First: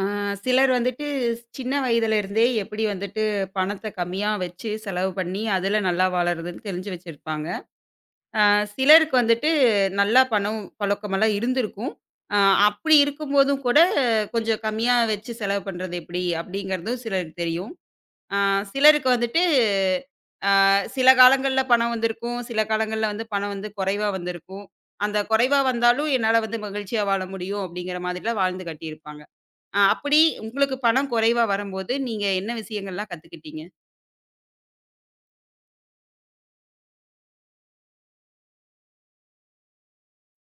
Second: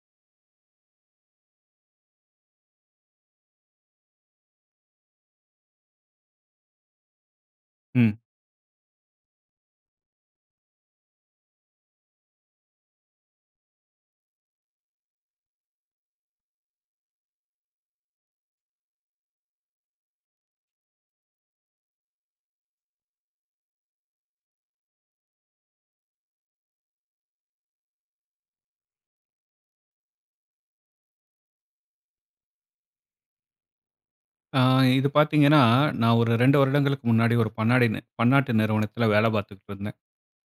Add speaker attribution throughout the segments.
Speaker 1: ஆ, சிலர் வந்துட்டு சின்ன வயதுல இருந்தே எப்படி வந்துட்டு பணத்த கம்மியா வச்சு செலவு பண்ணி அதுல நல்லா வாழறதுன்னு தெரிஞ்சு வச்சிருப்பாங்க.
Speaker 2: ம்.
Speaker 1: ஆ, சிலருக்கு வந்துட்டு நல்லா பணம் புழக்கமெல்லாம் இருந்திருக்கும். ஆ, அப்படி இருக்கும்போதும் கூட கொஞ்சம் கம்மியா வச்சு செலவு பண்றது எப்படி அப்படிங்கிறதும் சிலருக்கு தெரியும். ஆ, சிலருக்கு வந்துட்டு சில காலங்கள்ல பணம் வந்திருக்கும். சில காலங்கள்ல வந்து பணம் வந்து குறைவா வந்திருக்கும். அந்த குறைவா வந்தாலும் என்னால வந்து மகிழ்ச்சியா வாழ முடியும் அப்படிங்கிற மாதிரிலாம் வாழ்ந்து கட்டியிருப்பாங்க. ஆ அப்படி உங்களுக்கு பணம் குறைவா வரும்போது, நீங்க என்ன விஷயங்கள்லாம் கத்துக்கிட்டீங்க?
Speaker 2: ஆ இது பார்த்தீங்கன்னா, நான் ஒரு 2 வருடங்களுக்கு முன்னாடி ஒரு பன்னாடி நி பன்னாட்டு நிறுவனத்தில வேலை பார்த்துக்கிட்டு இருந்தேன்.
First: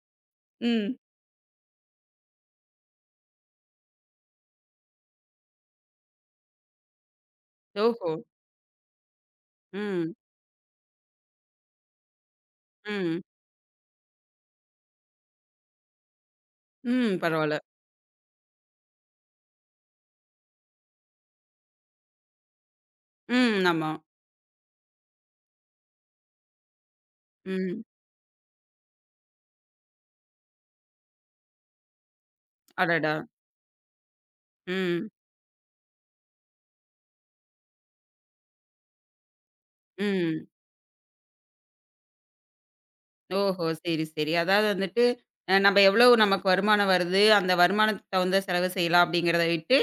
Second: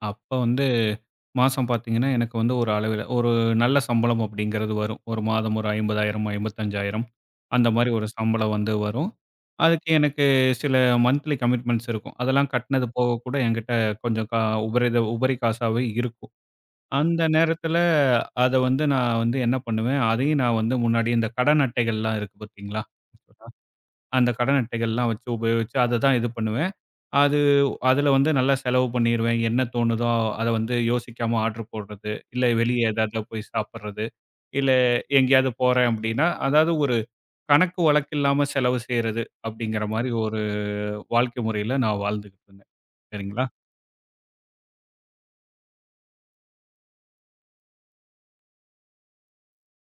Speaker 2: அப்ப வந்து
Speaker 1: ம்.
Speaker 2: மாசம் பார்த்தீங்கன்னா, எனக்கு வந்து ஒரு அளவில ஒரு நல்ல சம்பளம் அப்படிங்கிறது வரும். ஒரு மாதம் ஒரு 50,000 55,000 அந்த மாரி ஒரு
Speaker 1: ஓஹோ!
Speaker 2: சம்பளம் வந்து வரும். அதுக்கு
Speaker 1: ம்,
Speaker 2: எனக்கு சில மந்த்லி கமிட்மெண்ட்ஸ் இருக்கும். அதெல்லாம் கட்டினது போக
Speaker 1: ம்,
Speaker 2: கூட என்கிட்ட கொஞ்சம் உபரி உபரி காசாவே இருக்கும்.
Speaker 1: ம்.
Speaker 2: அந்த
Speaker 1: பரவால்ல.
Speaker 2: நேரத்தில அத வந்து நான் வந்து என்ன பண்ணுவேன், அதையும் நான் வந்து முன்னாடி இந்த கடன் அட்டைகள்லாம் இருக்கு பார்த்தீங்களா?
Speaker 1: ம். ஆமா.
Speaker 2: அந்த கடன் அட்டைகள்லாம் வச்சு உபயோகிச்சு அதை தான் இது பண்ணுவேன். அது
Speaker 1: ம்.
Speaker 2: அதில வந்து நல்லா செலவு பண்ணிருவேன். என்ன தோணுதோ அத வந்து யோசிக்காம ஆர்டர் போடுறது, இல்ல வெளிய
Speaker 1: அடடா!
Speaker 2: ஏதாவது போய் சாப்பிடுறது, இல்ல
Speaker 1: ம்,
Speaker 2: எங்கேயாவது போறேன் அப்டின்னா, அதாவது ஒரு கணக்கு வழக்கு இல்லாம செலவு செய்றது அப்டிங்கிற மாரி ஒரு
Speaker 1: ம்.
Speaker 2: வாழ்க்கை முறையில நான் வாழ்ந்துகிட்டு இருந்தேன். சரிங்களா?
Speaker 1: ஓஹோ! சரி, சரி. அதாவது வந்துட்டு, நம்ம எவ்வளவு நமக்கு வருமானம் வருது, அந்த வருமானத்துக்கு தகுந்த செலவு செய்யலாம் அப்படிங்கிறத விட்டு,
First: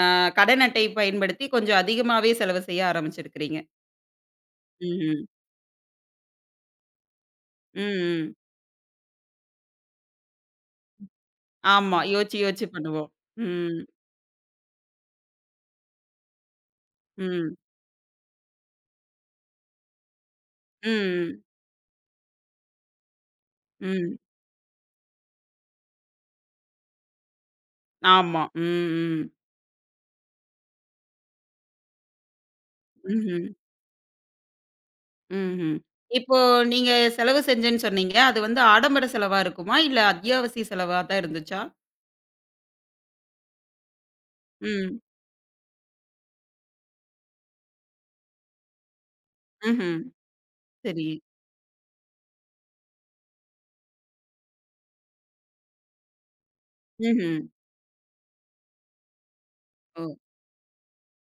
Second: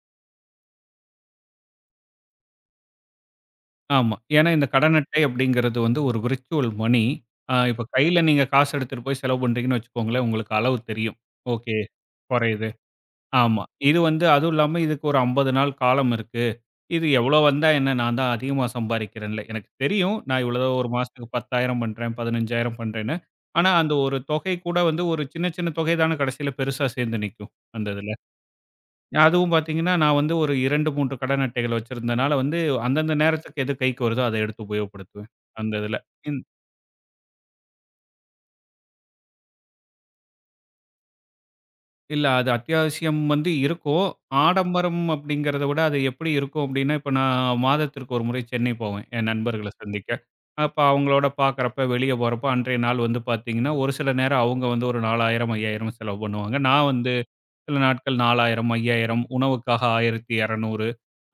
Speaker 1: அ கடன் அட்டை பயன்படுத்தி கொஞ்சம் அதிகமாவே செலவு செய்ய ஆரம்பிச்சிருக்கிறீங்க.
Speaker 2: ஆமா. ஏன்னா இந்த கடன் அட்டை
Speaker 1: ம்ஹ்ம்.
Speaker 2: அப்டிங்கிறது வந்து ஒரு விர்ச்சுவல் மணி. அ இப்ப கையில
Speaker 1: ம், ம்.
Speaker 2: நீங்க காசு எடுத்துட்டு போய் செலவு பண்றீங்கன்னு வச்சுக்கோங்களேன், உங்களுக்கு அளவு தெரியும். ஓகே.
Speaker 1: ஆமா. யோசிச்சு, யோசிச்சு
Speaker 2: குறையுது.
Speaker 1: பண்ணுவோம்.
Speaker 2: ஆமா.
Speaker 1: ம்,
Speaker 2: இது வந்து அதுவும் இல்லாம இதுக்கு ஒரு 50 நாள் காலம் இருக்கு. இது எவ்வளோ
Speaker 1: ம்,
Speaker 2: வந்தா என்ன? நான் தான் அதிகமா சம்பாரிக்கிறேன்ல. எனக்கு தெரியும். நான் இவ்வளோ ஒரு மாசத்துக்கு
Speaker 1: ம்,
Speaker 2: 10,000 பண்றேன், 15,000 பண்றேன்னு. ஆனா, அந்த ஒரு
Speaker 1: ம்.
Speaker 2: தொகை கூட வந்து ஒரு சின்ன சின்ன தொகை தான கடைசியில பெருசா சேர்ந்து நிக்கும், அந்த இதுல.
Speaker 1: ஆமா. ம், ம்.
Speaker 2: அதுவும் பார்த்தீங்கன்னா, நான் வந்து ஒரு 2, 3 கடன் அட்டைகள் வச்சிருந்தனால வந்து, அந்தந்த
Speaker 1: ம்ஹ்ம்.
Speaker 2: நேரத்துக்கு எது கைக்கு வருதோ, அத எடுத்து உபயோகப்படுத்துவேன், அந்த
Speaker 1: ம்ஹ்ம்.
Speaker 2: இதுல.
Speaker 1: இப்போ
Speaker 2: இந்
Speaker 1: நீங்க செலவு செஞ்சேன்னு சொன்னீங்க. அது வந்து ஆடம்பர செலவா இருக்குமா? இல்ல அத்தியாவசிய செலவா தான் இருந்துச்சா?
Speaker 2: இல்ல. அது அத்தியாவசியம் வந்து இருக்கும். ஆடம்பரம்
Speaker 1: ம்.
Speaker 2: அப்படிங்கிறத விட அது எப்படி இருக்கும் அப்படின்னா, இப்ப நான் மாதத்திற்கு ஒரு முறை சென்னை போவேன், என் நண்பர்கள
Speaker 1: ம்ஹ்ம்.
Speaker 2: சந்திக்க. அப்ப
Speaker 1: சரி.
Speaker 2: அவங்களோட பார்க்குறப்ப, வெளிய போறப்ப அன்றைய நாள் வந்து பார்த்தீங்கன்னா, ஒரு சில நேரம் அவங்க வந்து ஒரு 4000, 5000 செலவு பண்ணுவாங்க. நான் வந்து
Speaker 1: ம்ஹ்ம்.
Speaker 2: சில நாட்கள் 4000, 5000 உணவுக்காக
Speaker 1: ஓ!
Speaker 2: 1200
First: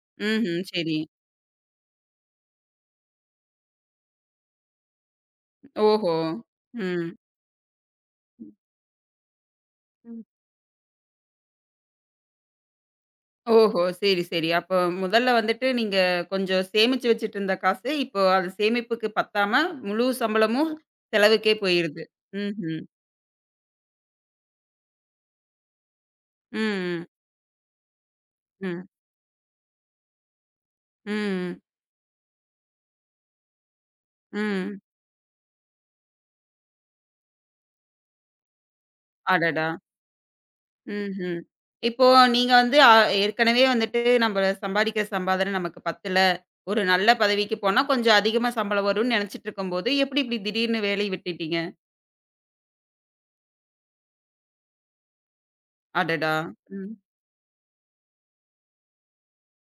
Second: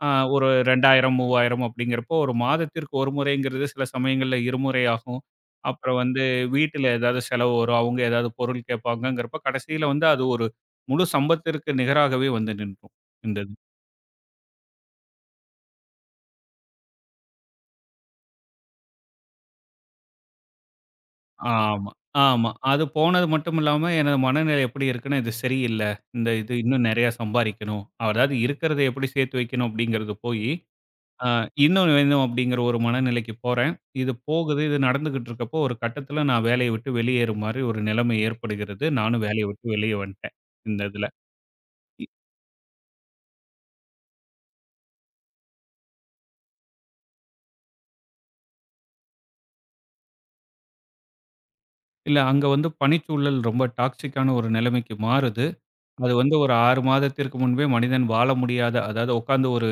Speaker 2: ஆ ஒரு
Speaker 1: ம்ஹ்ம். சரி.
Speaker 2: 2000, 3000 அப்படிங்கிறப்போ, ஒரு மாதத்திற்கு ஒரு முறைங்கிறது சில சமயங்கள்ல இருமுறை ஆகும். அப்புறம்
Speaker 1: ஓஹோ!
Speaker 2: வந்து வீட்டில
Speaker 1: ம்.
Speaker 2: ஏதாவது செலவு வரும். அவங்க ஏதாவது பொருள் கேட்பாங்கங்கிறப்ப, கடைசியில வந்து
Speaker 1: ம்.
Speaker 2: அது ஒரு முழு சம்பளத்திற்கு நிகராகவே வந்து நின்றும் இந்த இது.
Speaker 1: ஓஹோ! சரி, சரி. அப்போ முதல்ல வந்துட்டு நீங்க கொஞ்சம் சேமிச்சு வச்சுட்டு இருந்த காசு, இப்போ அது சேமிப்புக்கு பத்தாம முழு சம்பளமும் செலவுக்கே
Speaker 2: ஆமா,
Speaker 1: போயிருது.
Speaker 2: ஆமா.
Speaker 1: ம்ஹ்ம்.
Speaker 2: அது போனது மட்டும் இல்லாம எனது மனநிலை எப்படி இருக்குன்னா, இது சரியில்ல. இந்த இது
Speaker 1: ம்.
Speaker 2: இன்னும்
Speaker 1: ம்.
Speaker 2: நெறையா சம்பாரிக்கணும். அதாவது இருக்கிறத
Speaker 1: ம்.
Speaker 2: எப்படி சேர்த்து வைக்கணும் அப்படிங்கிறது போயி, ஆ
Speaker 1: ம்.
Speaker 2: இன்னும் வேணும் அப்படிங்கிற ஒரு மனநிலைக்கு போறேன். இது போகுது,
Speaker 1: ம்.
Speaker 2: இது நடந்துகிட்டு இருக்கப்போ ஒரு கட்டத்தில நான் வேலைய விட்டு வெளியேறும் மாரி ஒரு நிலைமை ஏற்படுகிறது. நானும் வேலைய விட்டு
Speaker 1: அடடா!
Speaker 2: வெளிய வந்துட்டேன், இந்த இதுல.
Speaker 1: ம்ஹ்ம். இப்போ நீங்க வந்து ஏற்கனவே வந்துட்டு நம்ம சம்பாதிக்கிற சம்பாதனை நமக்கு பத்தல. ஒரு நல்ல பதவிக்கு போனா கொஞ்சம் அதிகமா சம்பளம் வரும்னு நினைச்சுட்டு இருக்கும்போது, எப்படி இப்படி திடீர்னு வேலைய விட்டுட்டீங்க?
Speaker 2: இல்ல அங்க வந்து பணிச்சூழல் ரொம்ப டாக்ஸிக்கான ஒரு நிலைமைக்கு மாறுது. அது
Speaker 1: அடடா!
Speaker 2: வந்து ஒரு 6
Speaker 1: ம்.
Speaker 2: மாதத்திற்கு முன்பே மனிதன் வாழ முடியாத அதாவது உட்கார்ந்து ஒரு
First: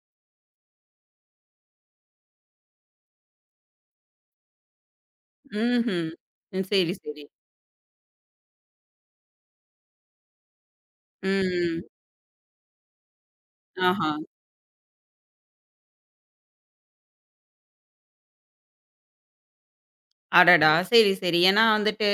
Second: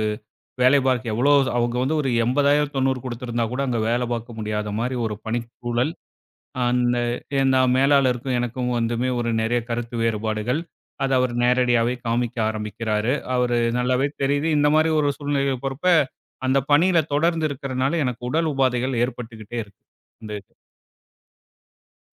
Speaker 2: வேலை பார்க்க எவ்வளோ அவங்க வந்து ஒரு 80,000 90 குடுத்திருந்தா கூட அங்க வேலை பார்க்க முடியாத மாரி ஒரு பணிச்சூழல்.
Speaker 1: ம்ஹ்ம். ம். சரி,
Speaker 2: அந்த
Speaker 1: சரி.
Speaker 2: நான் மேலாளருக்கும் எனக்கும் வந்துமே ஒரு நிறைய கருத்து வேறுபாடுகள். அத அவரு
Speaker 1: ம்.
Speaker 2: நேரடியாவே காமிக்க ஆரம்பிக்கிறாரு. அவரு நல்லாவே
Speaker 1: ஆஹா!
Speaker 2: தெரியுது. இந்த மாரி ஒரு சூழ்நிலை போறப்ப, அந்த பணியில தொடர்ந்து இருக்கிறனால எனக்கு உடல் உபாதைகள் ஏற்பட்டுக்கிட்டே இருக்கு. இந்த இது.
Speaker 1: அடடா! சரி, சரி. ஏன்னா வந்துட்டு,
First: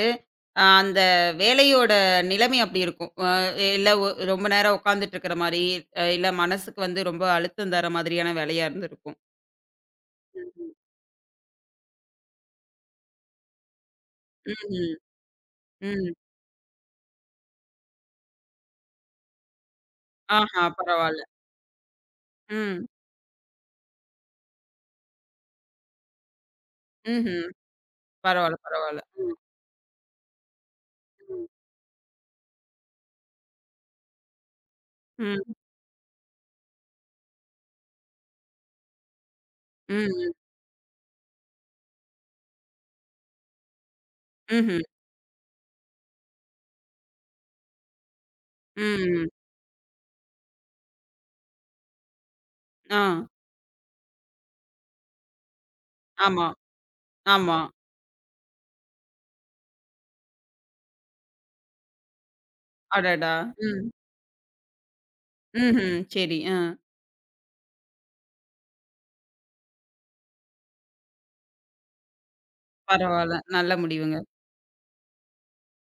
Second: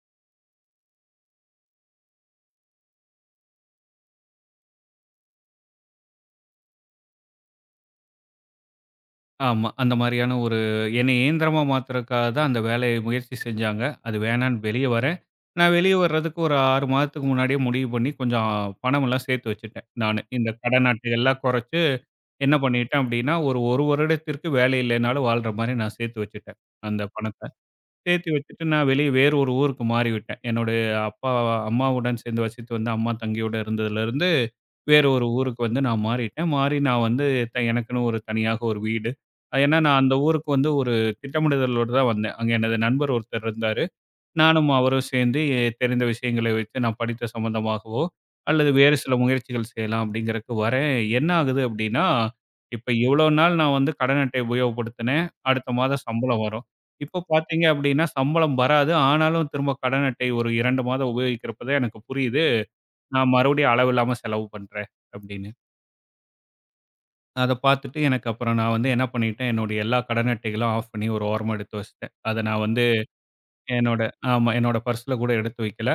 Speaker 1: அந்த வேலையோட நிலைமை அப்படி இருக்கும். இல்ல ரொம்ப நேரம் உட்கார்ந்துட்டு இருக்கிற மாரி, இல்ல மனசுக்கு வந்து ரொம்ப அழுத்தம் தர மாதிரியான வேலையா இருந்திருக்கும்.
Speaker 2: ஆமா. அந்த மாரியான ஒரு
Speaker 1: ம்ஹ்ம்.
Speaker 2: என்னை இயந்திரமா மாத்துறதுக்காக தான் அந்த வேலைய முயற்சி செஞ்சாங்க. அது வேணான்னு
Speaker 1: ம்ஹ்ம்.
Speaker 2: வெளிய வரேன். நான் வெளிய
Speaker 1: ம்.
Speaker 2: வர்றதுக்கு ஒரு 6 மாதத்துக்கு முன்னாடியே முடிவு பண்ணி கொஞ்சம் பணமெல்லாம் சேர்த்து வச்சுட்டேன் நானு. இந்த
Speaker 1: ஆஹா!
Speaker 2: கடன்
Speaker 1: பரவால்ல.
Speaker 2: அட்டைகள்லாம் குறைச்சு என்ன
Speaker 1: ம்.
Speaker 2: பண்ணிட்டேன் அப்படின்னா, ஒரு 1 வருடத்திற்கு வேலை இல்லைனாலும் வாழ்ற மாரி நான் சேர்த்து வச்சுட்டேன், அந்த
Speaker 1: ம்ஹ்ம்.
Speaker 2: பணத்த. சேர்த்து
Speaker 1: பரவால்ல,
Speaker 2: வச்சுட்டு நான்
Speaker 1: பரவால்ல.
Speaker 2: வெளிய வேறு
Speaker 1: ம்.
Speaker 2: ஒரு ஊருக்கு மாறிவிட்டேன். என்னுடைய அப்பா
Speaker 1: ம்.
Speaker 2: அம்மாவுடன் சேர்ந்து வசித்து வந்த அம்மா, தங்கையோட இருந்ததுலருந்து, வேறு ஒரு
Speaker 1: ம்.
Speaker 2: ஊருக்கு வந்து நான் மாறிட்டேன். மாறி நான் வந்து எனக்குன்னு ஒரு தனியாக ஒரு வீடு. ஏன்னா நான் அந்த
Speaker 1: ம்.
Speaker 2: ஊருக்கு வந்து ஒரு திட்டமிடுதலோட தான் வந்தேன். அங்க எனது நண்பர் ஒருத்தர் இருந்தாரு. நானும்
Speaker 1: ம்ஹ்ம்.
Speaker 2: அவரும் சேர்ந்து தெரிந்த விஷயங்களை வைத்து நான் படித்த சம்மந்தமாகவோ, அல்லது வேறு சில
Speaker 1: ம்.
Speaker 2: முயற்சிகள் செய்யலாம் அப்படிங்கிறக்கு வரேன். என்ன ஆகுது அப்படின்னா, இப்ப
Speaker 1: ஆ.
Speaker 2: இவ்வளோ நாள் நான் வந்து கடன் அட்டை உபயோகப்படுத்தினேன். அடுத்த மாதம் சம்பளம்
Speaker 1: ஆமா,
Speaker 2: வரும். இப்போ
Speaker 1: ஆமா.
Speaker 2: பார்த்தீங்க அப்படின்னா சம்பளம் வராது. ஆனாலும் திரும்ப கடன் அட்டை ஒரு 2 மாதம் உபயோகிக்கிறப்ப தான் எனக்கு புரியுது. நான்
Speaker 1: அடடா!
Speaker 2: மறுபடியும்
Speaker 1: ம்.
Speaker 2: அளவில்லாம செலவு பண்றேன் அப்படின்னு.
Speaker 1: ம்ஹ்ம். சரி. ஆ.
Speaker 2: அத பார்த்துட்டு எனக்கு அப்புறம் நான் வந்து என்ன பண்ணிட்டேன், என்னுடைய எல்லா கடன் அட்டைகளும் ஆஃப் பண்ணி ஒரு ஓரமா எடுத்து வச்சுட்டேன். அத நான் வந்து
Speaker 1: பரவால்ல. நல்ல
Speaker 2: என்னோட
Speaker 1: முடிவுங்க.
Speaker 2: ஆமா என்னோட பர்ஸ்ல கூட எடுத்து வைக்கல.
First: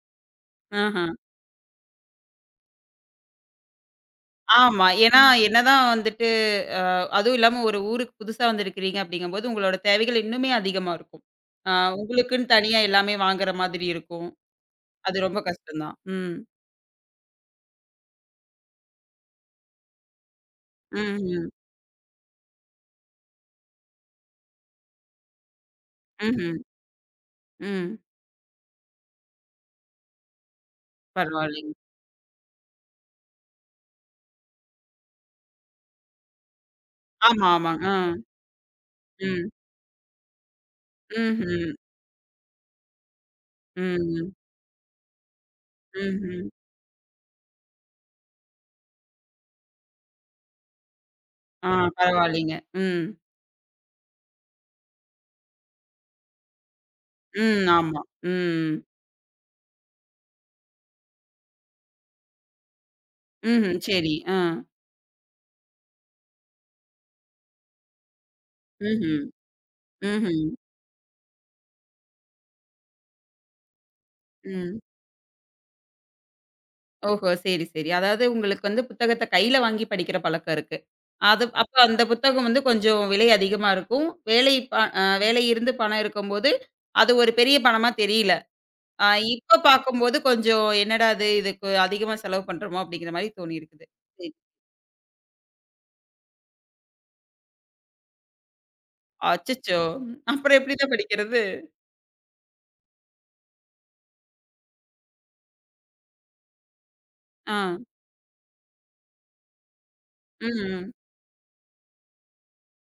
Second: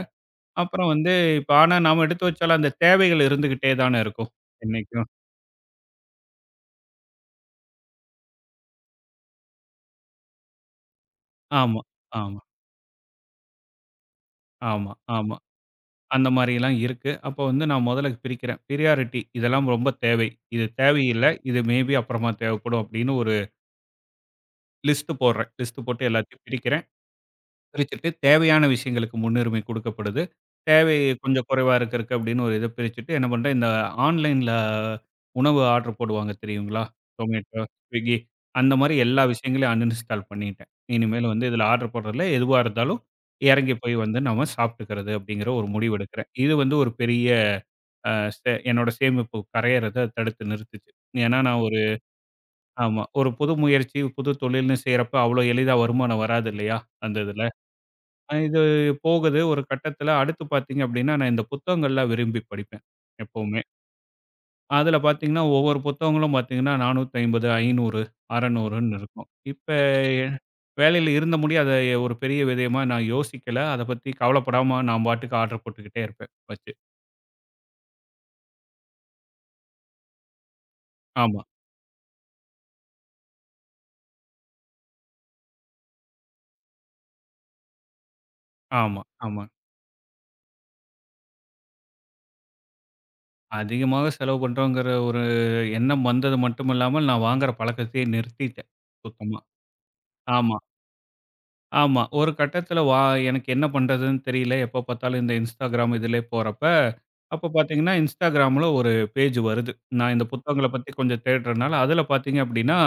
Speaker 2: அப்புறம்
Speaker 1: ஆஹா.
Speaker 2: வந்து இப்ப ஆனா நாம எடுத்து வச்சாலும் அந்த தேவைகள் இருந்துகிட்டே தானே இருக்கும்.
Speaker 1: ஆமா.
Speaker 2: என்னைக்கும்.
Speaker 1: ஏன்னா என்னதான் வந்துட்டு அ அதுவும் இல்லாம ஒரு ஊருக்கு புதுசா வந்திருக்கிறீங்க அப்படிங்கும்போது, உங்களோட தேவைகள் இன்னுமே அதிகமா இருக்கும். ஆ
Speaker 2: ஆமா, ஆமா,
Speaker 1: உங்களுக்குன்னு தனியா எல்லாமே வாங்குற மாதிரி இருக்கும்.
Speaker 2: ஆமா,
Speaker 1: அது
Speaker 2: ஆமா.
Speaker 1: ரொம்ப கஷ்டம்தான்.
Speaker 2: அந்த
Speaker 1: ம்.
Speaker 2: மாரிலாம் இருக்கு. அப்போ வந்து நான் முதல்ல பிரிக்கிறேன். பிரியாரிட்டி இதெல்லாம் ரொம்ப தேவை. இது தேவையில்ல.
Speaker 1: ம்ஹ்ம்.
Speaker 2: இது மேபி அப்புறமா தேவைப்படும் அப்படின்னு ஒரு லிஸ்ட் போடுறேன். லிஸ்ட் போட்டு எல்லாத்தையும்
Speaker 1: ம்ஹ்ம்.
Speaker 2: பிரிக்கிறேன்.
Speaker 1: ம்.
Speaker 2: பிரிச்சுட்டு தேவையான விஷயங்களுக்கு முன்னுரிமை குடுக்கப்படுது. தேவை கொஞ்சம் குறைவா
Speaker 1: பரவால்லைங்க.
Speaker 2: இருக்கிறதுக்கு அப்படின்னு ஒரு இத பிரிச்சுட்டு என்ன பண்றேன், இந்த ஆன்லைன்ல உணவு ஆர்டர் போடுவாங்க தெரியுங்களா?
Speaker 1: ஆமா,
Speaker 2: Zomato,
Speaker 1: ஆமாங்க. ஆ.
Speaker 2: Swiggy அந்த மாரி எல்லா
Speaker 1: ம்.
Speaker 2: விஷயங்களையும் அன்இன்ஸ்டால் பண்ணிட்டேன். இனிமேல்
Speaker 1: ம்ஹ்ம்.
Speaker 2: வந்து இதில ஆர்டர் போடுறதில எதுவா இருந்தாலும் இறங்கி போய் வந்து
Speaker 1: ம்.
Speaker 2: நம்ம சாப்பிட்டுக்கிறது அப்படிங்கிற ஒரு முடிவு எடுக்கிறேன்.
Speaker 1: ம்ஹ்ம்.
Speaker 2: இது வந்து ஒரு பெரிய அ சே என்னோட சேமிப்பு கரையறத தடுத்து நிறுத்துச்சு. ஏன்னா நான்
Speaker 1: ஆ
Speaker 2: ஒரு
Speaker 1: பரவாயில்லைங்க.
Speaker 2: ஆமா.
Speaker 1: ம்.
Speaker 2: ஒரு புது முயற்சி, புது தொழில்னு செய்றப்ப அவ்வளோ எளிதா வருமானம் வராது இல்லையா? அந்த இதுல.
Speaker 1: ம். ஆமா.
Speaker 2: அ இது
Speaker 1: ம்.
Speaker 2: போகுது ஒரு கட்டத்தில. அடுத்து பார்த்தீங்க அப்டின்னா, நான் இந்த புத்தகங்கள்லாம் விரும்பி படிப்பேன், எப்பவுமே.
Speaker 1: ம்ஹ்ம். சரி. ஆ.
Speaker 2: அதில பார்த்தீங்கன்னா, ஒவ்வொரு புத்தகங்களும் பார்த்தீங்கன்னா, 450, 500, 600ன்னு
Speaker 1: ம்ஹ்ம்.
Speaker 2: இருக்கும். இப்ப
Speaker 1: ம்ஹ்ம்.
Speaker 2: வேலையில இருந்த முடிய அத ஒரு பெரிய விதயமா நான் யோசிக்கல. அத பத்தி
Speaker 1: ம்.
Speaker 2: கவலைப்படாம நான் பாட்டுக்கு ஆர்டர் போட்டுக்கிட்டே இருப்பேன் வச்சு.
Speaker 1: ஓஹோ! சரி, சரி. அதாவது உங்களுக்கு வந்து புத்தகத்த கையில வாங்கி படிக்கிற பழக்கம் இருக்கு.
Speaker 2: ஆமா,
Speaker 1: அது அப்ப அந்த புத்தகம் வந்து கொஞ்சம் விலை அதிகமா இருக்கும். வேலை ப வேலை இருந்து பணம் இருக்கும்போது, அது ஒரு பெரிய பணமா தெரியல.
Speaker 2: ஆமா,
Speaker 1: அ
Speaker 2: ஆமா.
Speaker 1: இப்ப பார்க்கும்போது கொஞ்சம் என்னடா இது இதுக்கு அதிகமா செலவு பண்றோமோ! அப்பிடிங்கிற மாரி தோணியிருக்குது.
Speaker 2: அதிகமாக
Speaker 1: சரி.
Speaker 2: செலவு பண்றோங்கிற ஒரு எண்ணம் வந்தது மட்டும் இல்லாமல், நான் வாங்குற பழக்கத்தையே நிறுத்திட்டேன் சுத்தமா.
Speaker 1: அச்சச்சோ! அப்புறம்
Speaker 2: ஆமா.
Speaker 1: எப்பிடிதான் படிக்கிறது?
Speaker 2: ஆமா. ஒரு கட்டத்தில வா எனக்கு என்ன பண்றதுன்னு தெரியல. எப்ப பார்த்தாலும் இந்த Instagram இதிலே போறப்ப, அப்ப
Speaker 1: ஆ.
Speaker 2: பார்த்தீங்கன்னா, Instagramல ஒரு பேஜ் வருது. நான் இந்த
Speaker 1: ம்,
Speaker 2: புத்தகங்கள பத்தி
Speaker 1: ம்.
Speaker 2: கொஞ்சம் தேடுறனால, அதில பார்த்தீங்க அப்படின்னா,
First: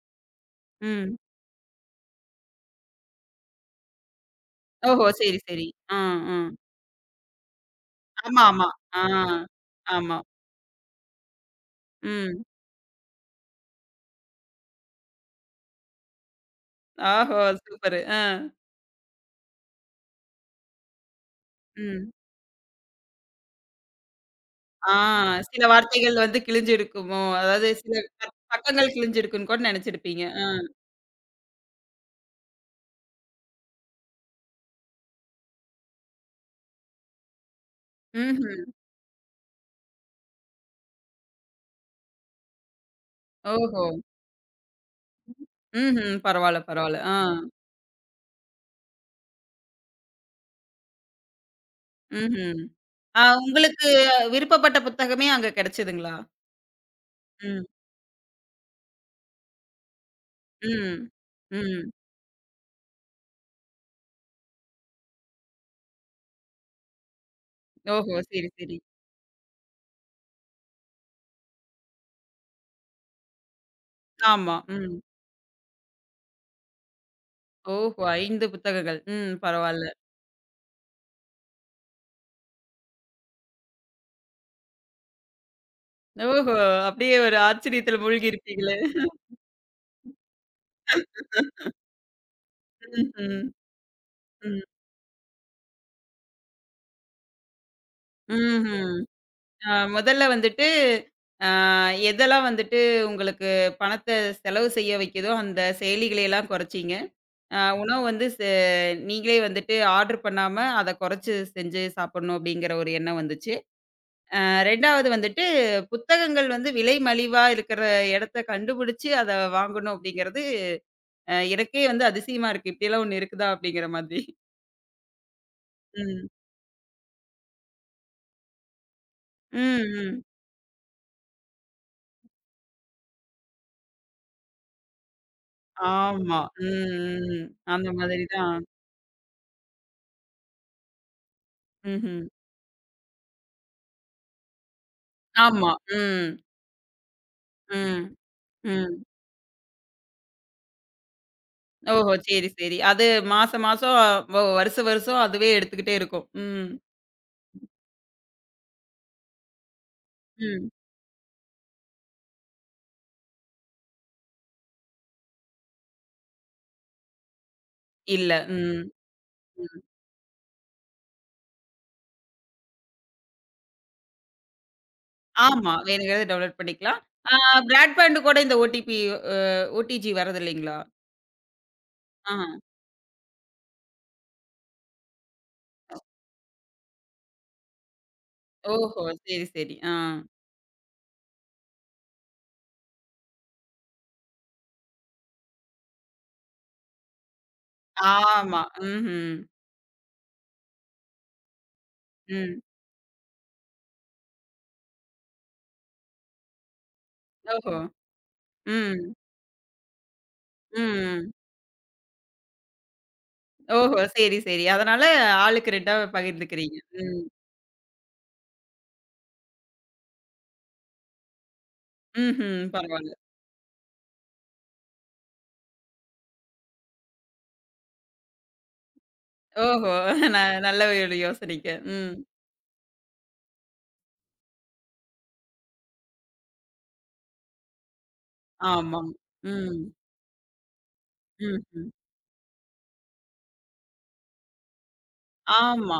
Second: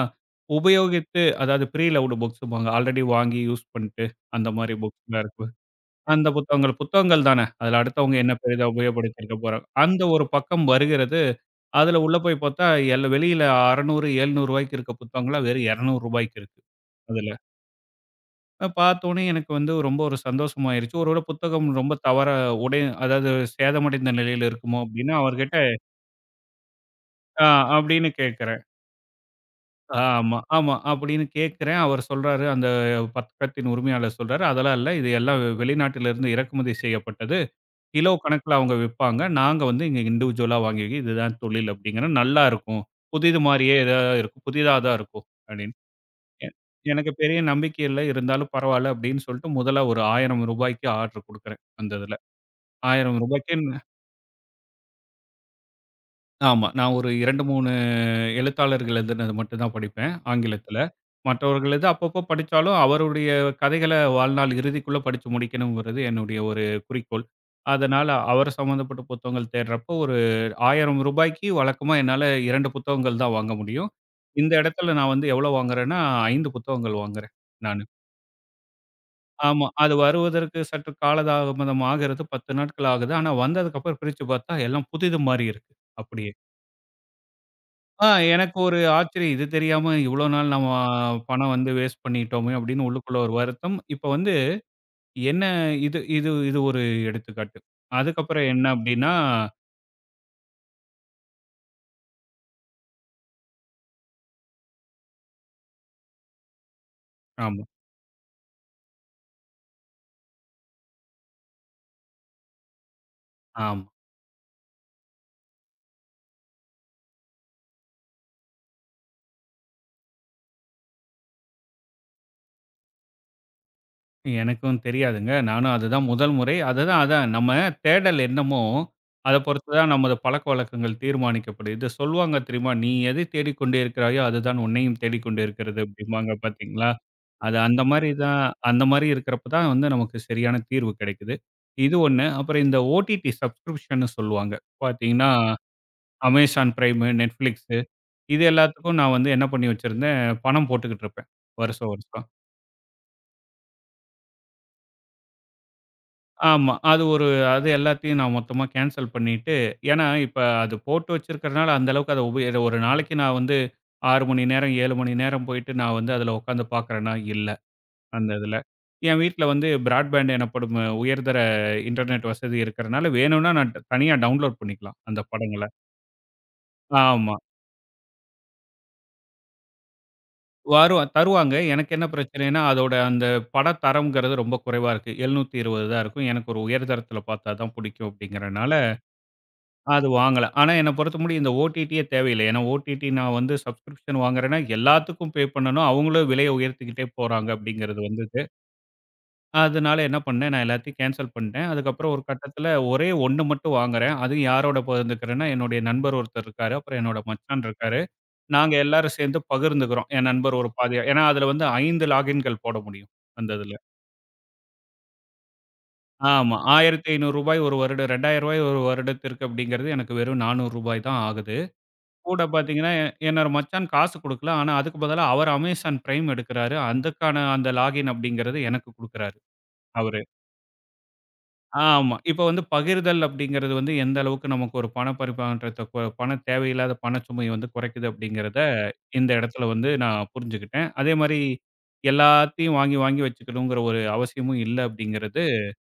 Speaker 1: ம்.
Speaker 2: உபயோகித்து அதாவது ப்ரீ லவ்டு புக்ஸ்ம்பாங்க. ஆல்ரெடி வாங்கி யூஸ் பண்ட்டு, அந்த மாரி
Speaker 1: ஓஹோ!
Speaker 2: புக்ஸ்லாம்
Speaker 1: சரி,
Speaker 2: இருக்கு.
Speaker 1: சரி. ஆ,
Speaker 2: அந்த
Speaker 1: ஆ.
Speaker 2: புத்தகங்கள் புத்தகங்கள் தானே. அதில அடுத்தவங்க என்ன
Speaker 1: ஆமா,
Speaker 2: பெரிதா
Speaker 1: ஆமா. ஆ,
Speaker 2: உபயோகப்படுத்தியிருக்க போறாங்க. அந்த
Speaker 1: ஆமா.
Speaker 2: ஒரு பக்கம் வருகிறது. அதில உள்ள போய்
Speaker 1: ம்.
Speaker 2: பார்த்தா, எல் வெளியில 600, ரூ. 700 இருக்க புத்தகங்கள்லாம் வெறும் ரூ. 200 இருக்கு. அதில.
Speaker 1: ஓஹோ! சூப்பரு. ஆ,
Speaker 2: அ பார்த்தோனே எனக்கு வந்து ரொம்ப ஒரு சந்தோஷமாயிருச்சு. ஒருவேள புத்தகம் ரொம்ப
Speaker 1: ம்.
Speaker 2: தவறா உடை அதாவது சேதமடைந்த நிலையில இருக்குமோ
Speaker 1: ஆ
Speaker 2: அப்டின்னு அவர்கிட்ட
Speaker 1: சில வார்த்தைகள் வந்து கிழிஞ்சிருக்குமோ!
Speaker 2: ஆ
Speaker 1: அதாவது சில
Speaker 2: அப்டின்னு
Speaker 1: ப
Speaker 2: கேட்கிறேன்.
Speaker 1: பக்கங்கள் கிழிஞ்சிருக்குன்னு கூட நெனச்சிருப்பீங்க.
Speaker 2: ஆமா,
Speaker 1: ஆ.
Speaker 2: ஆமா. அப்டின்னு கேட்கிறேன். அவர் சொல்றாரு, அந்த பக்கத்தின் உரிமையாளர் சொல்றாரு, "அதெல்லாம் இல்ல. இது எல்லாம் வெளிநாட்டிலிருந்து இறக்குமதி செய்யப்பட்டது. கிலோ
Speaker 1: ம்ஹ்ம்.
Speaker 2: கணக்குல அவங்க விப்பாங்க. நாங்க வந்து இங்க இண்டிவிஜுவலா வாங்கி இதுதான் தொழில்" அப்டிங்கிறேன். "நல்லா இருக்கும். புதிது மாரியே
Speaker 1: ஓஹோ!
Speaker 2: இதா இருக்கும். புதிதா தான் இருக்கும்" அப்டின்னு.
Speaker 1: ம்ஹ்ம்.
Speaker 2: எ
Speaker 1: பரவால்ல, பரவால்ல.
Speaker 2: எனக்கு
Speaker 1: ஆ.
Speaker 2: பெரிய நம்பிக்கை இல்ல. இருந்தாலும் பரவால்ல அப்படின்னு சொல்லிட்டு முதல்ல ஒரு ரூ. 1000க்கு ஆர்டர் குடுக்குறேன் அந்த இதுல.
Speaker 1: ம்ஹ்ம்.
Speaker 2: ரூ.
Speaker 1: ஆ
Speaker 2: 1000க்கு
Speaker 1: உங்களுக்கு விருப்பப்பட்ட புத்தகமே அங்க கெடச்சதுங்களா?
Speaker 2: ஆமா. நான் ஒரு 2,
Speaker 1: ம்.
Speaker 2: 3 எழுத்தாளர்கள் எழுதுனது மட்டும் தான் படிப்பேன் ஆங்கிலத்துல.
Speaker 1: ம்.
Speaker 2: மற்றவர்களது
Speaker 1: ம்.
Speaker 2: அப்பப்போ படிச்சாலும் அவருடைய கதைகள வாழ்நாள் இறுதிக்குள்ள படிச்சு முடிக்கணுங்கிறது என்னுடைய ஒரு குறிக்கோள். அதனால
Speaker 1: ஓஹோ!
Speaker 2: அவர்
Speaker 1: சரி, சரி.
Speaker 2: சம்மந்தப்பட்ட புத்தகங்கள் தேடுறப்போ ஒரு ரூ. 1000க்கு வழக்கமா என்னால 2 புத்தகங்கள் தான் வாங்க முடியும். இந்த
Speaker 1: ஆமா. ம்.
Speaker 2: இடத்துல நான் வந்து எவ்வளோ வாங்குறேன்னா 5 புத்தகங்கள் வாங்குறேன் நானு.
Speaker 1: ஓஹோ! 5 புத்தகங்கள். ம்.
Speaker 2: ஆமா.
Speaker 1: பரவால்ல.
Speaker 2: அது வருவதற்கு சற்று காலதாமதம் ஆகிறது 10 நாட்கள் ஆகுது. ஆனா, வந்ததுக்கப்புறம் பிரிச்சு பார்த்தா எல்லாம் புதிது மாரி இருக்கு அப்படியே.
Speaker 1: ஓஹோ! அப்படியே ஒரு ஆச்சரியத்துல
Speaker 2: ஆ
Speaker 1: மூழ்கி
Speaker 2: எனக்கு
Speaker 1: இருப்பீங்களே.
Speaker 2: ஒரு ஆச்சரியம். இது தெரியாம இவ்வளோ நாள் நம்ம பணம் வந்து வேஸ்ட் பண்ணிட்டோமே அப்படின்னு உள்ளுக்குள்ள ஒரு
Speaker 1: ம்ஹ்ம்.
Speaker 2: வருத்தம். இப்ப வந்து
Speaker 1: ம்.
Speaker 2: என்ன இது இது இது ஒரு எடுத்துக்காட்டு. அதுக்கப்புறம் என்ன
Speaker 1: ம்ஹ்ம்.
Speaker 2: அப்படின்னா
Speaker 1: முதல்ல வந்துட்டு, அ எதெல்லாம் வந்துட்டு உங்களுக்கு பணத்த செலவு செய்ய வைக்குதோ, அந்த செயலிகளை எல்லாம் குறைச்சீங்க.
Speaker 2: ஆமா,
Speaker 1: உணவு வந்து நீங்களே வந்துட்டு ஆர்டர் பண்ணாம, அத குறைச்சு செஞ்சு சாப்பிடணும் அப்படிங்கிற ஒரு எண்ணம் வந்துச்சு.
Speaker 2: ஆமா.
Speaker 1: 2வது வந்துட்டு, புத்தகங்கள் வந்து விலை மலிவா இருக்கிற இடத்த கண்டுபிடிச்சு அத வாங்கணும் அப்படிங்கிறது, எனக்கே வந்து அதிசயமா இருக்கு. இப்படியெல்லாம் ஒண்ணு இருக்குதா அப்படிங்கிற மாதிரி.
Speaker 2: எனக்கும் தெரியாதுங்க. நானும் அதுதான்
Speaker 1: ம்.
Speaker 2: முதல் முறை. அதுதான், அதான் நம்ம தேடல் என்னமோ, அத
Speaker 1: ம்,
Speaker 2: பொறுத்துதான் நமது
Speaker 1: ம்.
Speaker 2: பழக்கவழக்கங்கள் தீர்மானிக்கப்படும். இத சொல்வாங்க தெரியுமா? "நீ எதை தேடிக்கொண்டு இருக்கிறாயோ, அதுதான் உன்னையும் தேடிக்கொண்டு இருக்கிறது" அப்படிம்பாங்க
Speaker 1: ஆமா.
Speaker 2: பார்த்தீங்களா?
Speaker 1: ம், ம்.
Speaker 2: அது அந்த
Speaker 1: அந்த
Speaker 2: மாரி
Speaker 1: மாதிரி
Speaker 2: தான்
Speaker 1: தான்.
Speaker 2: அந்த மாரி இருக்கிறப்ப தான் வந்து நமக்கு சரியான தீர்வு கிடைக்குது. இது
Speaker 1: ம்ஹ்ம்.
Speaker 2: ஒண்ணு. அப்புறம் இந்த ஓடிடி சப்ஸ்கிரிப்ஷன்னு சொல்லுவாங்க. பார்த்தீங்கன்னா,
Speaker 1: ஆமா. ம்,
Speaker 2: Amazon Prime, Netflix
Speaker 1: ம்,
Speaker 2: இது எல்லாத்துக்கும்
Speaker 1: ம்.
Speaker 2: நான் வந்து என்ன பண்ணி வச்சிருந்தேன், பணம் போட்டுக்கிட்டு இருப்பேன். வருஷம்
Speaker 1: ஓஹோ!
Speaker 2: வருஷம்.
Speaker 1: சரி, சரி. அது மாச மாசம் வருஷம் வருஷம் அதுவே எடுத்துக்கிட்டே இருக்கும். ம்,
Speaker 2: ஆமா. அது ஒரு அது எல்லாத்தையும் நான் மொத்தமா கேன்சல் பண்ணிட்டு, ஏன்னா இப்ப
Speaker 1: ம்.
Speaker 2: அது போட்டு வச்சிருக்கிறனால அந்த அளவுக்கு அத உபயோ ஒரு நாளைக்கு நான் வந்து 6 மணி நேரம், 7 மணி நேரம் போயிட்டு நான் வந்து அதில உட்காந்து பார்க்குறேன்னா இல்ல, அந்த
Speaker 1: இல்ல.
Speaker 2: இதில.
Speaker 1: ம்,
Speaker 2: என் வீட்ல வந்து
Speaker 1: ம்.
Speaker 2: பிராட்பேண்ட் எனப்படும் உயர்தர இன்டர்நெட் வசதி இருக்கிறனால வேணும்னா நான் தனியா டவுன்லோட் பண்ணிக்கலாம், அந்த படங்கள.
Speaker 1: ஆமா. வேணுங்கிறத டவுன்லோட் பண்ணிக்கலாம்.
Speaker 2: ஆமா.
Speaker 1: ஆ பிராட்பேண்ட் கூட இந்த ஓடிபி அ ஓடிஜி வரது இல்லைங்களா?
Speaker 2: வரும் தருவாங்க. எனக்கு என்ன
Speaker 1: ஆ.
Speaker 2: பிரச்சனைன்னா, அதோட அந்த பட தரம்ங்கிறது ரொம்ப குறைவா இருக்கு. 720 தான் இருக்கும். எனக்கு ஒரு உயர்தரத்தில பார்த்தா தான் பிடிக்கும் அப்படிங்கிறனால
Speaker 1: ஓஹோ! சரி, சரி. ஆ.
Speaker 2: அது வாங்கல. ஆனா என்ன பொறுத்த முடியும் இந்த ஓடிடியே தேவையில்ல. ஏன்னா ஓடிடி நான் வந்து சப்ஸ்கிரிப்ஷன் வாங்குறேன்னா, எல்லாத்துக்கும் பே பண்ணணும். அவங்களும் விலைய உயர்த்திக்கிட்டே போறாங்க அப்படிங்கிறது வந்தது.
Speaker 1: ஆமா. ம்ஹ்ம்.
Speaker 2: அதனால என்ன பண்ணேன், நான் எல்லாத்தையும் கேன்சல் பண்ணிட்டேன். அதுக்கப்புறம் ஒரு
Speaker 1: ம்.
Speaker 2: கட்டத்தில ஒரே ஒண்ணு மட்டும் வாங்குறேன். அதுவும் யாரோட பகிர்ந்துக்கிறேன்னா, என்னுடைய நண்பர் ஒருத்தர் இருக்காரு. அப்புறம் என்னோட மச்சான்
Speaker 1: ஓஹோ!
Speaker 2: இருக்காரு. நாங்க
Speaker 1: ம்,
Speaker 2: எல்லாரும் சேர்ந்து பகிர்ந்துக்கிறோம். என் நண்பர் ஒரு பாதியா ஏன்னா
Speaker 1: ம்.
Speaker 2: அதில வந்து 5 லாகின்கள் போட முடியும் அந்த இதில.
Speaker 1: ஓஹோ! சரி, சரி. அதனால ஆளுக்கு 2ஆ
Speaker 2: ஆமா. ரூ.
Speaker 1: பகிர்ந்துக்கிறீங்க. ம்.
Speaker 2: 1500 ஒரு வருடம் ரூ. 2000 ஒரு வருடத்திற்கு அப்படிங்கிறது எனக்கு வெறும் ரூ. 400 தான் ஆகுது. கூட
Speaker 1: ம்ஹ்ம்.
Speaker 2: பார்த்தீங்கன்னா,
Speaker 1: பரவால்ல.
Speaker 2: என்னோட மச்சான் காசு குடுக்கல. ஆனா, அதுக்கு பதிலா அவர் Amazon Prime எடுக்குறாரு. அதுக்கான அந்த லாகின் அப்படிங்கிறது எனக்கு குடுக்குறாரு
Speaker 1: ஓஹோ!
Speaker 2: அவரு.
Speaker 1: ந நல்ல ஒரு யோசனைங்க. ம்.
Speaker 2: ஆமா. இப்ப வந்து பகிர்தல் அப்படிங்கிறது வந்து எந்த அளவுக்கு நமக்கு ஒரு பண பரிமாற்றத்த பண தேவையில்லாத பணச்சுமைய வந்து குறைக்குது அப்படிங்கிறத
Speaker 1: ஆமா.
Speaker 2: இந்த இடத்துல
Speaker 1: ம்.
Speaker 2: வந்து நான் புரிஞ்சுக்கிட்டேன். அதே மாரி
Speaker 1: ம்ஹ்ம்.
Speaker 2: எல்லாத்தையும் வாங்கி, வாங்கி வச்சுக்கணுங்கிற ஒரு அவசியமும் இல்ல அப்படிங்கிறது
Speaker 1: ஆமா.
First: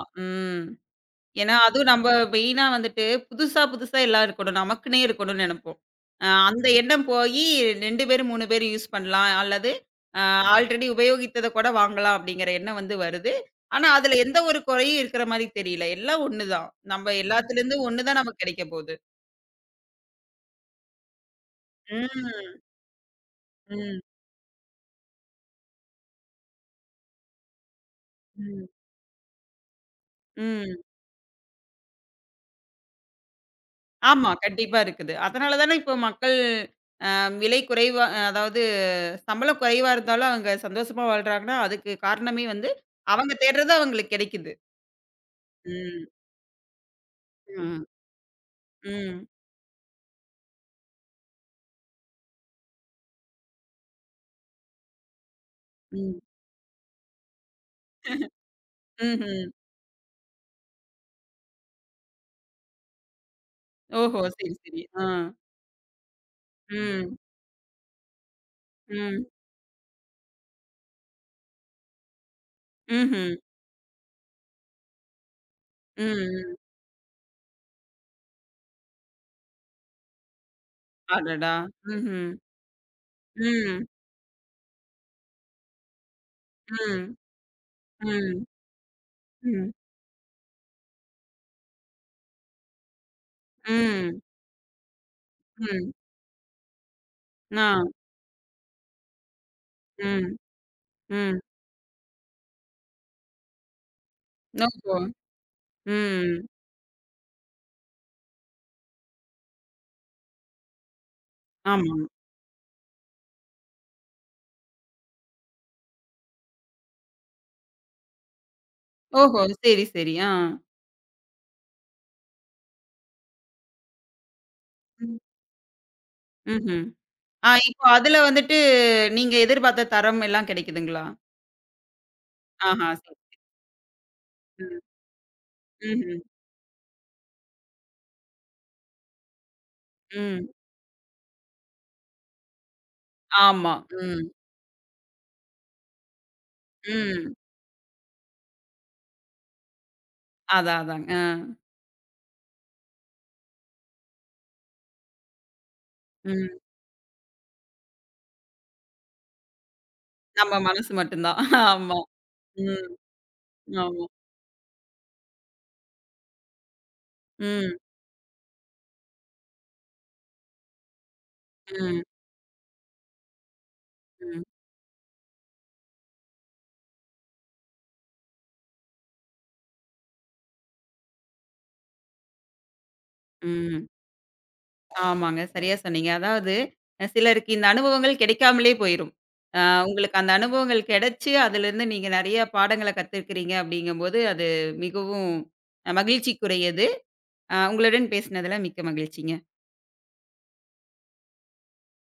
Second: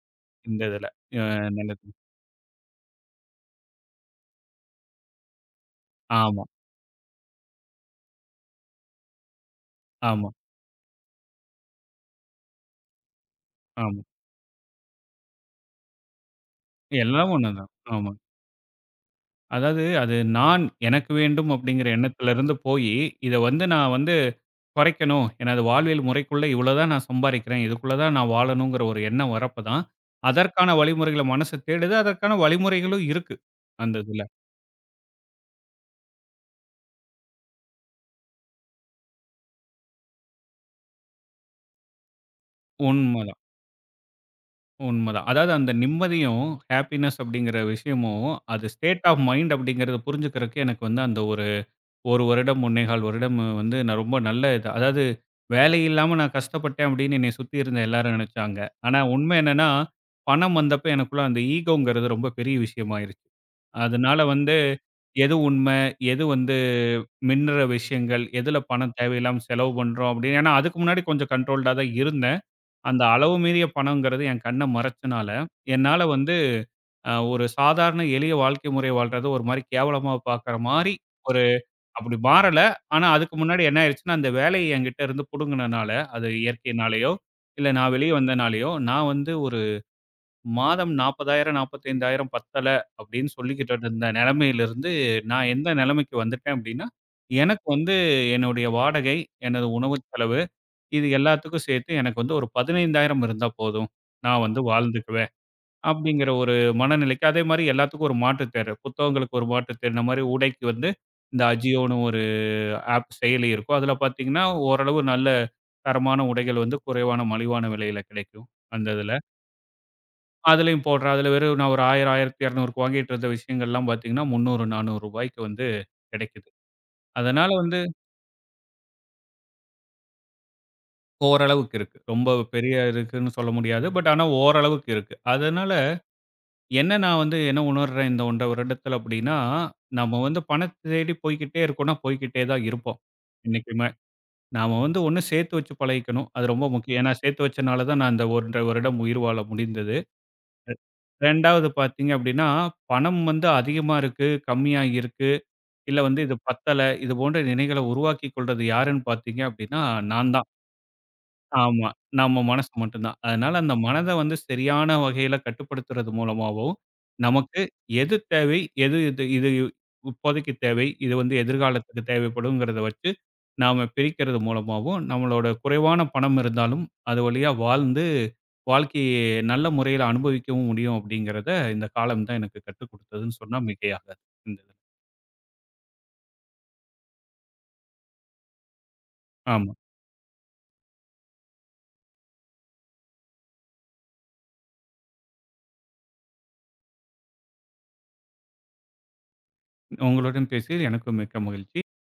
Speaker 2: இந்த
Speaker 1: ம்.
Speaker 2: இதுல. அ
Speaker 1: ஏன்னா
Speaker 2: நல்லது.
Speaker 1: அதுவும் நம்ம மெயினா வந்துட்டு புதுசா, புதுசா எல்லாம் இருக்கணும். நமக்குன்னே இருக்கணும்னு நெனைப்போம்.
Speaker 2: ஆமா,
Speaker 1: அந்த எண்ணம் போயி 2 பேரு, 3 பேரு யூஸ் பண்ணலாம். அல்லது அ
Speaker 2: ஆமா,
Speaker 1: ஆல்ரெடி உபயோகித்தத கூட வாங்கலாம் அப்படிங்கிற எண்ணம் வந்து வருது. ஆனா
Speaker 2: ஆமா.
Speaker 1: அதுல எந்த ஒரு குறையும் இருக்கிற மாரி தெரியல. எல்லாம் ஒண்ணுதான். நம்ம
Speaker 2: எல்லாம் ஒண்ணுதான்.
Speaker 1: எல்லாத்துலருந்து ஒண்ணு
Speaker 2: ஆமா.
Speaker 1: தான் நமக்கு கிடைக்க போது.
Speaker 2: அதாவது அது நான், எனக்கு வேண்டும் அப்படிங்கிற எண்ணத்திலிருந்து
Speaker 1: ம்.
Speaker 2: போயி, இத வந்து நான்
Speaker 1: ம்.
Speaker 2: வந்து குறைக்கணும். எனது வாழ்வியல் முறைக்குள்ள இவ்வளோ தான் நான் சம்பாரிக்கிறேன். இதுக்குள்ள தான் நான்
Speaker 1: ம்.
Speaker 2: வாழணுங்கிற ஒரு எண்ணம் வரப்ப தான், அதற்கான
Speaker 1: ம்.
Speaker 2: வழிமுறைகள மனசு தேடுது. அதற்கான வழிமுறைகளும் இருக்கு. அந்த இதுல.
Speaker 1: ஆமா. கண்டிப்பா இருக்குது. அதனால தானே இப்போ மக்கள் விலை குறைவா அதாவது சம்பளம் குறைவா இருந்தாலும் அவங்க சந்தோஷமா வாழ்றாங்கன்னா, அதுக்கு காரணமே வந்து அவங்க
Speaker 2: உண்மதான்,
Speaker 1: தேடுறது அவங்களுக்கு கிடைக்குது.
Speaker 2: உண்மதான். அதாவது அந்த
Speaker 1: ம்.
Speaker 2: நிம்மதியும், ஹேப்பினஸ் அப்படிங்கிற
Speaker 1: ம்.
Speaker 2: விஷயமும், அது ஸ்டேட் ஆஃப்
Speaker 1: ம்.
Speaker 2: மைண்ட் அப்படிங்கிறத புரிஞ்சுக்கிறதுக்கு எனக்கு வந்து அந்த ஒரு 1 வருடம், 1 1/4 வருடம் வந்து நான் ரொம்ப நல்ல இது அதாவது வேலை இல்லாம
Speaker 1: ம்.
Speaker 2: நான் கஷ்டப்பட்டேன் அப்படின்னு என்னைய சுத்தி இருந்த எல்லாரும் நினைச்சாங்க. ஆனா உண்மை
Speaker 1: ம்ஹ்ம்.
Speaker 2: என்னன்னா, பணம் வந்தப்ப எனக்குள்ள அந்த ஈகோங்கிறது ரொம்ப பெரிய விஷயமாயிருச்சு. அதனால
Speaker 1: ஓஹோ! சரி,
Speaker 2: வந்து
Speaker 1: சரி. ஆ.
Speaker 2: எது உண்மை, எது வந்து
Speaker 1: ம்.
Speaker 2: மின்னுற விஷயங்கள், எதுல பணம்
Speaker 1: ம்.
Speaker 2: தேவையில்லாம செலவு பண்றோம் அப்படின்னு ஏன்னா அதுக்கு முன்னாடி கொஞ்சம் கண்ட்ரோல்டா தான் இருந்தேன். அந்த
Speaker 1: ம்ஹ்ம்.
Speaker 2: அளவு மீறிய பணங்கிறது என் கண்ண மறைச்சனால, என்னால வந்து
Speaker 1: ம். ம்.
Speaker 2: அ ஒரு சாதாரண எளிய வாழ்க்கை முறை வாழ்றது ஒரு மாரி கேவலமா பார்க்குற மாரி ஒரு
Speaker 1: அடடா!
Speaker 2: அப்படி
Speaker 1: ம்ஹ்ம்.
Speaker 2: மாறல. ஆனா அதுக்கு முன்னாடி என்ன
Speaker 1: ம்.
Speaker 2: ஆயிருச்சுன்னா, அந்த வேலைய என்கிட்ட இருந்து புடுங்குனனால, அது
Speaker 1: ம்.
Speaker 2: இயற்கையினாலயோ, இல்ல நான் வெளிய
Speaker 1: ம்.
Speaker 2: வந்தனாலயோ, நான் வந்து ஒரு
Speaker 1: ம்.
Speaker 2: மாதம் 40,000 45,000 பத்தல அப்படின்னு சொல்லிக்கிட்டு இருந்த
Speaker 1: ம்.
Speaker 2: நெலைமையிலிருந்து, நான் எந்த
Speaker 1: ம்.
Speaker 2: நெலைமைக்கு வந்துட்டேன் அப்படின்னா, எனக்கு வந்து
Speaker 1: ஆ.
Speaker 2: என்னுடைய வாடகை, எனது உணவு
Speaker 1: ம்.
Speaker 2: செலவு, இது
Speaker 1: ம்.
Speaker 2: எல்லாத்துக்கும் சேர்த்து எனக்கு வந்து ஒரு 15,000 இருந்தா போதும். நான் வந்து
Speaker 1: ஓஹோ!
Speaker 2: வாழ்ந்துக்குவேன். அப்படிங்கிற
Speaker 1: ம்.
Speaker 2: ஒரு மனநிலைக்கு, அதே மாரி எல்லாத்துக்கும் ஒரு மாற்றுத் தேர்வு. புத்தகங்களுக்கு ஒரு மாற்றுத் தேர்வு. இந்த மாரி உடைக்கு வந்து இந்த
Speaker 1: ஆமா.
Speaker 2: அஜியோன்னு ஒரு ஆப் செயலி இருக்கும். அதில பார்த்தீங்கன்னா, ஓரளவு நல்ல தரமான உடைகள் வந்து குறைவான மலிவான விலையில கிடைக்கும். அந்த இதில.
Speaker 1: ஓஹோ! சரி, சரி. ஆ.
Speaker 2: அதிலயும் போடுறேன். அதில வெறும் நான் ஒரு 1000, 1200க்கு வாங்கிட்டு இருந்த விஷயங்கள்லாம் பார்த்தீங்கன்னா, 300, ரூ.
Speaker 1: ம்.
Speaker 2: 400க்கு வந்து கிடைக்குது.
Speaker 1: ம்ஹ்ம்.
Speaker 2: அதனால
Speaker 1: ஆ
Speaker 2: வந்து
Speaker 1: இப்போ அதுல வந்துட்டு நீங்க எதிர்பார்த்த தரம் எல்லாம் கிடைக்குதுங்களா?
Speaker 2: ஓரளவுக்கு இருக்கு. ரொம்ப பெரிய
Speaker 1: ஆஹா, சரி.
Speaker 2: இருக்குன்னு சொல்ல முடியாது. பட் ஆனா
Speaker 1: ம்.
Speaker 2: ஓரளவுக்கு இருக்கு. அதனால
Speaker 1: ம்ஹ்ம்.
Speaker 2: என்ன நான் வந்து என்ன உணர்றேன் இந்த 1 1/2 வருடத்துல அப்படின்னா, நம்ம வந்து
Speaker 1: ம்.
Speaker 2: பணத்த தேடி போய்க்கிட்டே இருக்கோம்னா, போய்க்கிட்டே தான் இருப்போம்.
Speaker 1: ஆமா.
Speaker 2: என்னைக்குமே.
Speaker 1: ம்.
Speaker 2: நாம வந்து ஒண்ணு சேர்த்து வச்சு பழகிக்கணும். அது ரொம்ப முக்கியம். ஏன்னா
Speaker 1: ம்.
Speaker 2: சேர்த்து வச்சனால தான் நான் அந்த 1 1/2 வருடம் உயிர் வாழ முடிந்தது.
Speaker 1: அதான், அதாங்க. ஆ.
Speaker 2: 2வது பார்த்தீங்க அப்படின்னா, பணம் வந்து அதிகமா இருக்கு, கம்மியா இருக்கு, இல்ல வந்து இது
Speaker 1: ம்.
Speaker 2: பத்தல, இது போன்ற நினைகள உருவாக்கிக் கொள்றது யாருன்னு பார்த்தீங்க அப்படின்னா, நான் தான்.
Speaker 1: நம்ம மனசு மட்டும் தான்.
Speaker 2: ஆமா.
Speaker 1: ஆமா.
Speaker 2: நம்ம மனசு
Speaker 1: ம்.
Speaker 2: மட்டும் தான். அதனால அந்த
Speaker 1: ஆமா.
Speaker 2: மனத வந்து சரியான வகையில கட்டுப்படுத்துறது மூலமாவும், நமக்கு
Speaker 1: ம்.
Speaker 2: எது தேவை, எது இது இது இப்போதைக்கு தேவை, இது வந்து எதிர்காலத்துக்கு
Speaker 1: ம்.
Speaker 2: தேவைப்படுங்கிறத வச்சு நாம பிரிக்கிறது
Speaker 1: ம்.
Speaker 2: மூலமாவும், நம்மளோட குறைவான பணம் இருந்தாலும், அது வழியா வாழ்ந்து வாழ்க்கையை நல்ல முறையில அனுபவிக்கவும் முடியும் அப்படிங்கிறத இந்த காலம் தான் எனக்கு கத்துக் குடுத்ததுன்னு சொன்னா
Speaker 1: ம்.
Speaker 2: மிகையாகாது. இந்த இது.
Speaker 1: ஆமாங்க. சரியா சொன்னீங்க. அதாவது சிலருக்கு இந்த அனுபவங்கள் கிடைக்காமலே போயிரும். அ
Speaker 2: ஆமா.
Speaker 1: உங்களுக்கு அந்த அனுபவங்கள் கிடைச்சு, அதிலிருந்து நீங்க நெறைய பாடங்கள கத்துருக்கிறீங்க அப்படிங்கும்போது, அது மிகவும் மகிழ்ச்சிக்குரியது. உங்களுடன் பேசினதுல மிக்க மகிழ்ச்சிங்க.
Speaker 2: உங்களுடன் பேசியது எனக்கும் மிக்க மகிழ்ச்சி.